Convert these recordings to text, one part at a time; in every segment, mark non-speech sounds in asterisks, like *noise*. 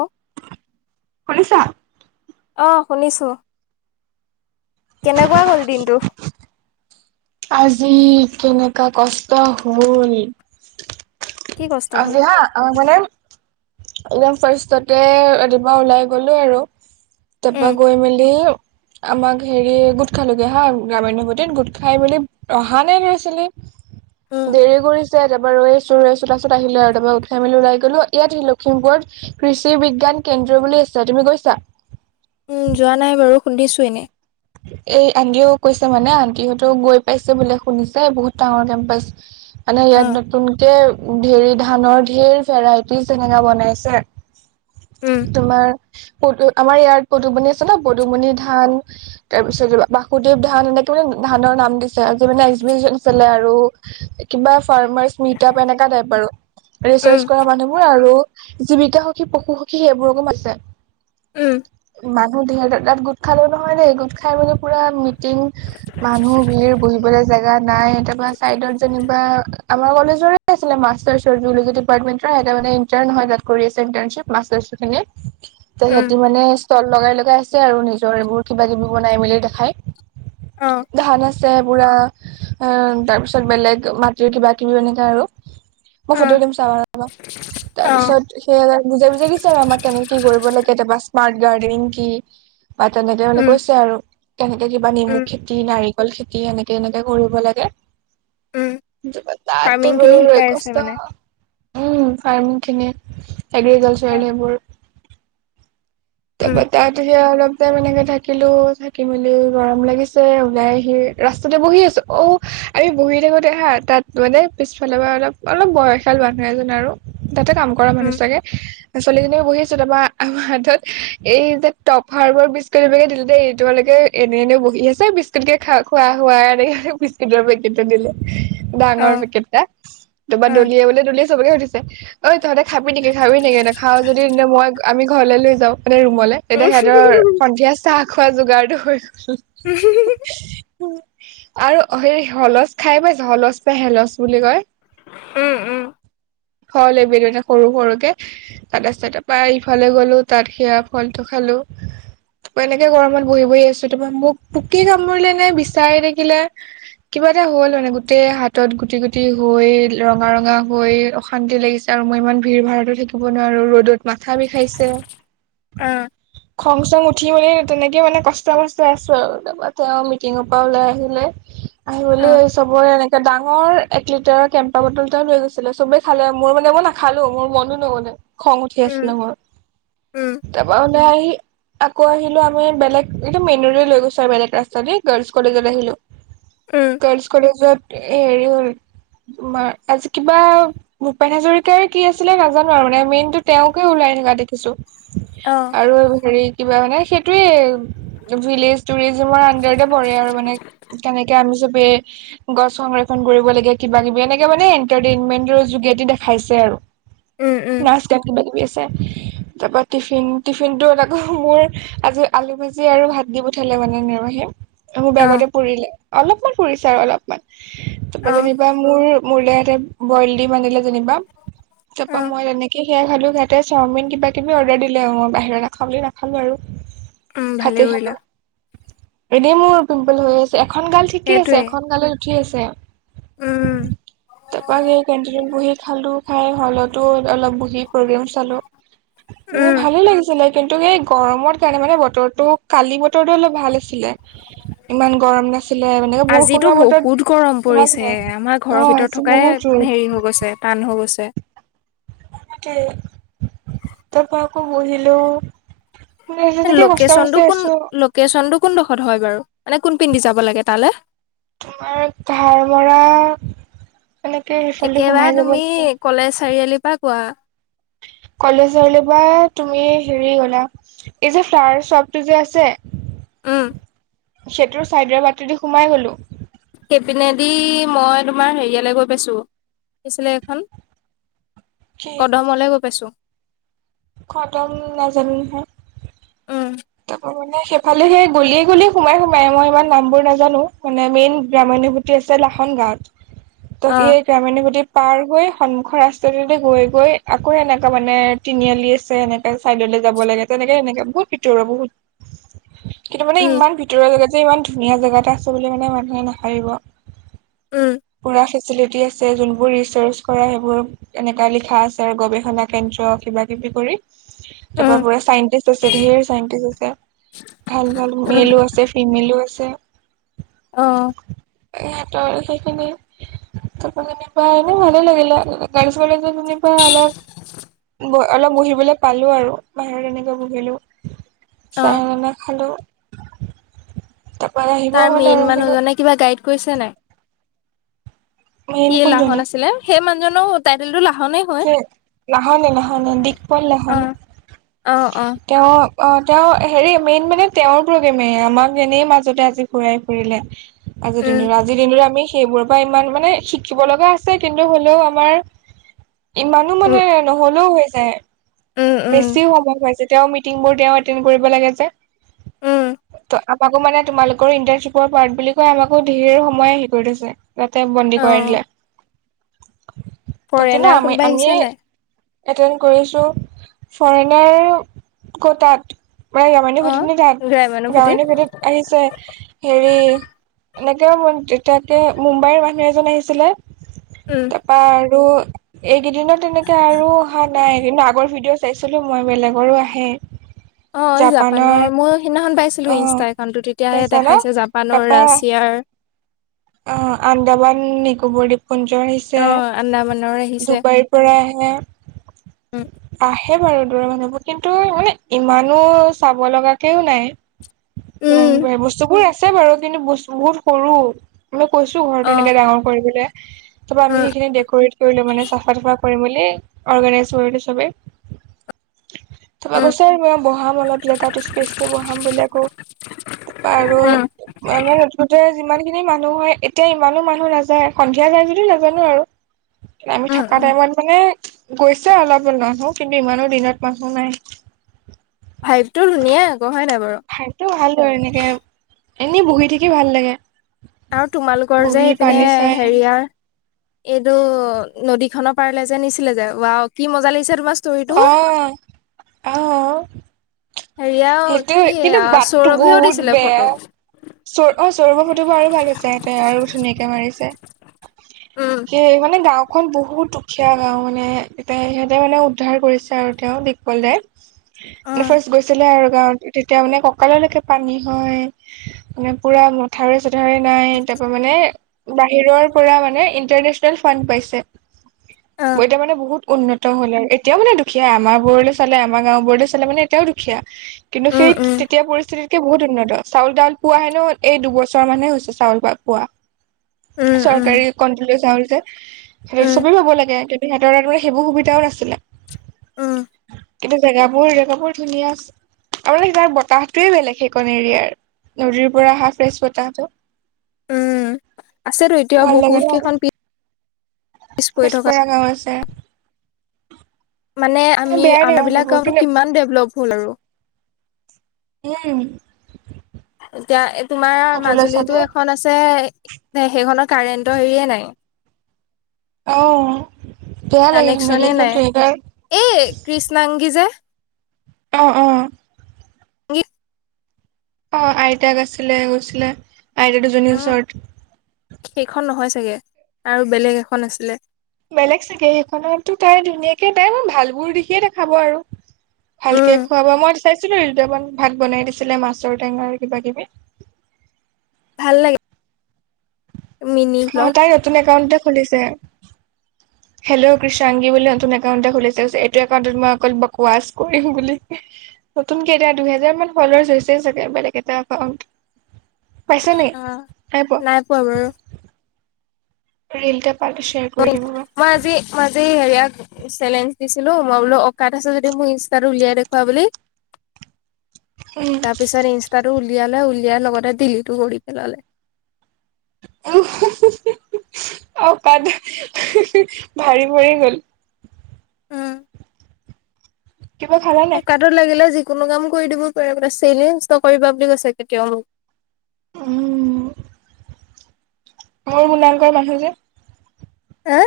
অ শুনিছা অ', শুনিছো কেনেকুৱা গ'ল দিনটো। আজি কেনেকা কষ্ট হল কি কষ্ট হ'ল আজি হা অ মানে একদম ফাৰ্ষ্টতে ৰাতিপা ওলাই গলো আৰু তাৰপা উম গৈ মেলি আমাক হেৰি গোট খালোগে হা গ্ৰামাণুভুতিত গোট খা খাই মেলি অহা নাই লআ-ছোৱালী উম দেৰি কৰিছ এয়াৰ পৰা ৰৈ আছো ৰৈ আছো তাছত আহিলে আৰু তা উঠাই মেলি লাই গ'লো ইয়াত লখিমপুৰত কৃষি বিজ্ঞান কেন্দ্ৰ বুলি আছে, তুমি গৈছা? উম যোৱা নাই বাৰু, খুন্দিছো *unintelligible* এনে এই আনটিহও কৈছে মানে আনটিহঁতো গৈ পাইছে বো শুনিছে বহুত ডাঙৰ কেম্পাচ মানে অ ইয়াত নতুনকে ধেৰি ধানৰ ধেৰ ভেৰাইটিজ তেনেকা বনাইছে উম তোমাৰ পদু আমাৰ ইয়াত পদুমণি আছে ন পদুমণি ধান তাৰ পিছত বাসুদেৱ ধান এনেকে মানে ধানৰ নাম দিছে আজি মানে এছ বি আছিলে আৰু কিবা ফাৰ্মাৰ্চ মিটআপ এনেকা টাইপ আৰু। উম ৰিচাৰ্চ কৰা মানুহবোৰ আৰু জীৱিকা সখী পশু সখী সেইবোৰকো মাতিছে উম মানুহ ধেৰ তাত গোট খালেও নহয় দেই গোট খাই মানে পুৰা মিটিং মানুহ ভিৰ বহি থবলে জেগা নাই তা পা চাইডত যেনিবা আমাৰ কলেজৰে আছিলে মাষ্টাৰ চৰ্বি নিগেটিভ পাৰ্ট উইনতাৰ এতিয়া মানে ইন্টাৰ নহয় তাত কৰি আছে ইন্টাৰ্ণশ্বিপ মাষ্টাৰশ্বিপ হয়নে ত উম সিহঁতি মানে ষ্টল লগাই লগাই আছে আৰু নিজৰ এইবোৰ কিবা কিবি বনাই মেলি দেখাই। অ ধান আছে, পুৰা তাৰপিছত বেলেগ মাটিৰ কিবা কিবি এনেকে আৰু। মই অ ফটো দিম চাবা ৰবা তাৰ অ পিছত সেয়া বুজাই বুজাই দিছে আৰু আমাক কেনেকে কৰিব লাগ কেতিয়াবা স্মাৰ্ট গাৰ্ডেন কি বা তেনেকে মানে উম কৈছ কেনেকে কিবা নেমু উম খেতি নাৰিকল খেতি এনেকে এনেকে কৰিব লাগে উম ততো ফাৰ্মিং খিনি ৰয় ৰ শিকাই আছে কষ্ট মানে উম ফাৰ্মিং খিনি। অ এগ্ৰিকালচাৰেল এইবোৰ উম তাৰপা তাত সেয়া অলপ। এনেকে থাকিলো থাকি মেলি গৰম লাগিছে ওলাই আহি ৰাস্তাতে বহি আছো, অ'। আমি বহি থাকোতে হা তাত মানে পিছফালৰ পৰা অলপ অলপ বয়সিয়াল মানুহ এজন আৰু। তাতে কাম কৰা উম মানুহ চাগে ছোৱালীজনীও বহিছো তাৰপৰা আমাৰ হাতত এই যে টপ হাৰ্বৰ বিস্কুট বিলাকে দিলে দেই এই তোমালোকে এনে এনে বহি আছে বিস্কুট কে খা খোৱা হোৱা এনেকে বিস্কুটৰ পেকেটটো দিলে। অ ডাঙৰ পেকেতটা টাপা অ দলিয়া বলে দলি চবকে সুধিছে ঐ তহঁতে খাবি নেকি- খাবি নেকি নেখাও যদি তে মই আমি ঘৰলৈ লৈ যাওঁ। মানে ৰুমলে তেতিয়া উম সিহঁতৰ সন্ধিয়া চাহ খোৱা যোগাৰটো হৈ *unintelligible* আৰু হে হলচ খাই পাইছো হলচ নে হেলচ বুলি কয়। উম-উম। হ'ল এ ভিডিঅ এটা সৰু- সৰুকে তাত আছে তাপা ইফালে গ'লো তাত ইয়াৰ ফলটো খালোঁ। এনেকে গৰমত বহি -বহি আছো তাপা মোক পোকে কামুৰিলে নে বিচায়ে দাকিলে। কিবা এটা হ'ল মানে গোটেই হাতত গুটি- গুটি হৈ ৰঙা-ৰঙা হৈ অশান্তি লাগিছে আ আৰু মই ইমান ভিৰ ভাৰতো থাকিব নোৱাৰো ৰ'দত মাথা বিখাইছে। অ'। খং চং উঠি মেলি তেনেকে মানে কষ্ট মষ্টই আছোঁ আৰু তাৰপৰা তেওঁ মিটিঙৰ পৰা ওলাই আহিলে। অ আহিবলে চবৰে এটা ডাঙৰ এক লিটাৰৰ কেম্পা বটল এটাওঁ লৈ গৈছিলে। চবেই খালে মোৰ মানে মই নাখালো, মোৰ মনও নগলে। খং উঠি উম আছিলে মোৰ উম তাৰপা উলাই আহি আকৌ আহিলো আমি বেলেগ এটো মেইন ৰোডত লৈ গৈছো আৰু বেলেগ ৰাস্তা দি গাৰ্লছ কলেজত আহিলো। উম গাৰ্লচ কলেজত এ হেৰি হ'ল তোমাৰ আজি কিবা ভূপেন হাজৰিকাৰ কি আছিলে নাজানো আৰু মানে মেইনটো তেওকে ওলাই *unintelligible* দেখিছো অ আৰু হেৰি কিবা মানে সেইটোয়ে ভিলেজ টুৰিজিমৰ আনডাৰতে পৰে আৰু মানে কেনে আমি চবে গছ সংৰক্ষণ কৰিব লাগে কিবা কিবি এনেকে মানে এটাৰটেইনমেটৰ যোগেদি দেখা খাইছে আৰু উম উম নাচ গান কিবা কিবি আছে। তাৰপা টিফিন টিফিনটোত আকৌ মোৰ আজি আলু ভাজি আৰু ভাত দি পঠালে মানে নেৰহিয়ে। মোৰ অ বেগতে পৰিলে অলপমান পৰিছে আৰু অলপমান। তাৰপা অ যেনিবা মোৰ মোৰলে ইহতে বইল দিম আনিলে যেনিবা, অ তাৰপা মই তেনেকে সেয়াই খালো সিহতে চাওমিন কিবা তুমি অৰ্ডাৰ দিলে, মই বাহিৰৰ নাখাওঁ বুলি নাখালোঁ আৰু। উম, ভালে ফাটি খালো কৰিলা। এনেই মোৰ পিম্পল হৈ আছে, এখন গাল ঠিকে আছে। সেইটোৱে এখন গালত উঠি আছে। উম তাৰপা সেই কেণ্টিনত বহি খালো। খাই হলতো অলপ বহি প্ৰগ্ৰেম চালো উম ভালে লাগিছিলে। কিন্তু এই গৰমত কাৰণে মানে বতৰটো কালি বতৰটো অলপ ভাল আছিলে। ইমান গৰম নাছিলে, মানকে আজিতো বৰষুণৰ বতৰ বহুত গৰম ভাল পৰিছে হয়, আমাৰ ঘৰৰ অ' ভিতৰত আজি থকাই বহুত ৰ'দ হেৰি হৈ গৈছে টান হৈ গৈছে। *unintelligible* তাৰপৰা আকৌ বহিলো। মানে এ তেনেকে কষ্ট লোকেচনটো মষ্টে কোন আছো লোকেশ্বনটো কোনডোখৰত হয় বাৰু মানে কোন পিনদি যাব লাগে তালে। তোমাৰ ধাৰ মৰা এনেকে সেইফালে সোমাই একেবাৰে যাব তুমি লাগে কলেজ চাৰিআলিৰ পৰা কোৱা। কলেজলৈ বা তুমি হেৰি গ'লা এই যে ফ্লাৰ শ্বপটো যে আছে। উম। সেইটোৰ চাইডৰ বাটেদি সোমাই গ'লো। সেইপিনেদি মই তোমাৰ হেৰিয়ালৈ গৈ পাইছো। কি আছিলে এখন কদমলে গৈ পাইছো। খটম নাজানো নহয়। উম তাপা মানে সেইফালে সেই গলিয়ে- গলিয়ে সোমাই- সোমাই মই ইমান নাম বোৰ নাজানো মানে মেইন গ্ৰাম ভোতি আছে লাহন গাৱত ত' অ এই গ্ৰামিনৰ গোটেই পাৰ গৈ সন্মুখৰ ৰাস্তাটোতে গৈ-গৈ আকৌ এনেকা মানে তিনিআলি আছে এনেকে চাইডলৈ যাব লা *unintelligible* বহুত ভিতৰুৱা বহুত, কিন্তু মানে উম ইমান ভিতৰুৱা জেগাত ইমান ধুনীয়া জেগা এটা আছে বুলি মানে মানুহে নাভাবিব। উম পুৰা ফেচিলিটি আছ যে যোনবোৰ ৰিচাৰ্চ কৰা সেইবোৰ এনেকা লিখা আছে আৰু গৱেষণা কেন্দ্ৰ কিবা কিবি কৰি তাৰ পা উম পুৰা চাইন্টিষ্ট আছে। ধেৰ *unintelligible* আছে। ভাল। ভাল। উম মেলও আছে। ফিমেলো আছে। অহ। সিহতৰ সেইখিনি ত প নিভ হয় ন ভাল লাগেিল গালছবল য ত নিভয় আল অলপ বহিবলৈ পালো আৰু বাহিৰত এনেকে বহিলো অ চাহ বনাই খালো। তাৰপৰা আহিবও তাৰ হ'ল মেইন আৰু আহিলো মানুহজনে কিবা গাইড গৈছেনে নাই? কি মেইন লাহন কোনজনী আছিলে সেই মানুহজনৰো টাইটেলতো লাহ স নাহানে নাহানে। দগপল নাহন অ অ অ তেওঁ অ তেওঁ হেৰি মেইন মানে তেওঁৰ প্ৰগেমে, আমাক এনেই মাজতে আজি ঘুৰাই ফুৰিলে। আজিৰ উম দিনৰে আজিৰ দিনৰে আমি সেইবোৰৰ পৰা ইমান মানে শিকিব লগা আছে কিন্তু হ'লেও আমাৰ ইমানো উম, মানে নহলেও হৈ যায় উম, উম, বেছিও সময় হৈ যায় তেওঁ মিটিংবোৰ, তেওঁ এটেণ্ড কৰিব লাগে যে। উম, ত আমাকো মানে তোমালোকৰ ইণ্টাৰশ্বিপৰ পাৰ্ট বুলি কয়, আমাকো ঢেৰ সময় হেৰি কৰি থৈছে। তাতে বন্দী কৰাই অ', দিলে। ত কিন্তু ফৰেনাৰ আমি কোন আমি এটেন্ড কৰিছো। ফৰেনাৰ ক' তাত? মানে গ্ৰামভুটিত অ', নে তাত। গ্ৰাম্যানুভূতি গ্ৰামণ্য ভুটিত আহিছে হেৰি এনেকে তেতিয়াকে মুম্বাইৰ মানুহ এজন আহিছিলে। উম, তাৰপা আৰু এইকেইদিনত তেনেকে আৰু অহা নাই। কিন্তু আগৰ ভিডিঅ' চাইছিলো মই। বেলেগৰো আহে। অহ। জাপানৰ মই সিদিনাখন পাইছিলো অ ইনষ্টা একাউন্টতো। তেতিয়াহে পাইছা ন দেখাইছে জাপানৰ তাৰপা ৰাছিয়াৰ অ আন্দামান নিকোবৰ দপ পুঞ্জ আহিছে। অ', আন্দামানৰ আহিছে ডুবাইৰ পৰা আহে। উম, আহ সেই বাৰু *unintelligible* মানুহবোৰ কিন্তু মানে ইমানো চাব লগাকেও নাই। উম, বস্তুবোৰ আছে বাৰু। কিন্তু বস বহুত সৰু। আমি কৈছোঁ ঘৰটো অ', এনেকৈ ডাঙৰ কৰিবলে। *inaudible* তাৰ আমি সেইখিনি ডকৰেট কৰিলো মানে চাফা তুফ কৰিম বুলি অৰ্গেনাইজ কৰিলো চবে *inaudible* তাহপা উম, কৈছে ম বহাম অলপ জেগাত স্পেচটো বহাম বুলি আকৌ। তা পৰা আৰু উম, মানে হেতুতে যিমান খিনি মানুহ নহয়। এতিয়া ইমানো মানুহ নাযায়। সন্ধিয়া যাই যদি নাজানো আৰু। আমি উম, থকা উম, টাইমত মানে গৈছে অলপমান মানুহ কিন্তু ইমানো দিনত মানুহ নাই ভায়েকটো ধুনীয়া। ভাইবটো ভাল আৰু এনেকে এনেই বহি থাকি ভাল লাগে। আৰু তোমালোকৰ যে বহি এইপিনে পানী চাই হেৰিয়াৰ এইটো নদী খনৰ পাৰে যে নিছিলে যে বা কি মজা লাগিছে তোমাৰ ষ্টৰিটো আহ আহ হেৰিয়া সেইটোয়ে কি কিন্তু আ, বাটটো সৌৰভেও বহুত দিছিলে বেয়া। ফটো চ অ চৰভ সৈতে হোৱাই ভাল হৈছে। ইহতে আৰু ধুনীয়াকে মাৰিছে। উম, কি মানে গাঁওখ এখন বহুত দুখীয়া গাওঁ মানে, এতে সিহঁতে মানে উদ্ধাৰ কৰিছে আৰু তেওঁ ক'লে। উম। ফাৰ্ষ্ট গৈছি ছিলে আৰু গাঁৱ তেতিয়া মানে ককাললৈকে পানী হয়। মানে পুৰা মথাউৰি- চথাউৰি ধৰে নাই তাৰ পৰা মানে বাহিৰৰ পৰা মানে ইণ্টাৰনেচনেল ফাণ্ড পাইছে। অ', মই এতিয়া মানে বহুত উন্নত হ'ল আৰু, এতিয়াও মানে দুখীয়া আমাৰ বোৰলে চালে আমাৰ গাঁওবোৰলে চালে মানে এতিয়াও দুখীয়া। কিন্তু উম, সেই, উম, তেতিয়া পৰিস্থিতি তে বহুত উন্নত, চাউল তাউল পোৱা হেনো এই দুবছৰ মানে হৈছে চাউল *unintelligible* পোৱা। উম, উম, চৰকাৰী কণ্ট্ৰলৰ চাউল যে, সেইটো উম, চবেই পাব লাগে। সিঁহতৰ আৰু সেইবোৰ সুবিধাও নাছিলে। উ এনে জেগাবোৰ-জেগাবোৰ ধুনীয়া আছ আপোনাৰ তাৰ বতাহটোৱে বেলেগ সেইকণ এৰিয়াৰ, নদীৰ পৰা আহা ফ্ৰেছ বতাহটো উম, আছেতো, এতিয়া ভাল লাগে বহুত ন কেইখন পি *unintelligible* গাঁও আছে। মানে আমি বেয়া দে আমাৰ বিলাক মানুহবোৰ গাঁওতো কিন্তু কিমান ডেভলপ হ'ল আৰু উম। এতিয়া এ তোমাৰ আউ ততলৈ মাজুলীতো চালে এখন আছে, সেইখনৰ কাৰেণ্টৰ হেৰিয়ে নাই। অ', বেয়া লাগে সোণালী কানেকচনে নাই, সেইটোৱে তাৰ এই কৃষ্ণাংগী যে অ' অ'। *unintelligible* অ', আইতাক আছিলে গৈছিলে, আইতা দুজনীৰ উম, ওচৰত। সেইখন নহয় চাগে। আৰু বেলেগ এখন আছিলে। বেলেগ চাগে এইখনতটো তাই ধুনীয়াকে তাই ভালবোৰ দিশে দেখাব আৰু। উম, ভালকে খোৱা বোৱা, মই চাইছিলো ৰিলটো এবাৰ, ভাত বনাই দিছিলে মাছৰ টেঙাৰ কিবা কিবি। ভাল লাগে। মিনি অ', ব্লগ তাই নতুন একাউনটে খুলিছে। *unintelligible* হেল্ল, কৃষাংগী বুলি নতুন একাউণ্ট এটা খুলিছে এইটো একাউণ্টত মই অকল বকৱাছ কৰিম বুলি। নতুনকে, এতিয়া দুহেজাৰ মান ফ'লৱাৰ্চ হৈছে চাগে বেলেগ এটা এটাকাউট। উম, নাই পোৱা বাৰু। *unintelligible* কৰি মই দিম ৰবা আজি মই আজি হেৰিয়া চেলেঞ্জ দিছিলো, মই বোলো অকাত আছো যদি মোৰ ইনষ্টাটো উলিয়াই দেখুৱা বুলি। তাৰপিছত ইনষ্টাটো উল উলিয়ালে উলিয়াই লগতে দিলিতো কৰিৰি পেলালে উম *unintelligible* অ', তাত, ভাৰি পৰি গল। কিবা খালা নাই *unintelligible* লাগিলে যিকোনো কাম কৰি দিব পাৰে মানে চলেঞ্জ নকৰিবা বুলি কৈছে কেতিয়াও মোক। উম। মোৰ মুলাংকৰ মানুহ যে। হে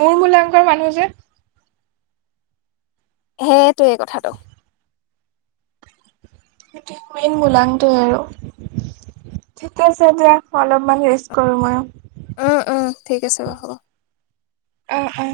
মোৰ মূলাংকৰ মানুহ যে। সেটোৱে কথাটো। সেটোৱে সেইন মূলাংকটো আৰু, ঠিক আছে দিয়া, অলপ অকমান ৰেষ্ট কৰোঁ মই। উম উম ঠিক আছে বাৰু হ'ব। আহ অ'।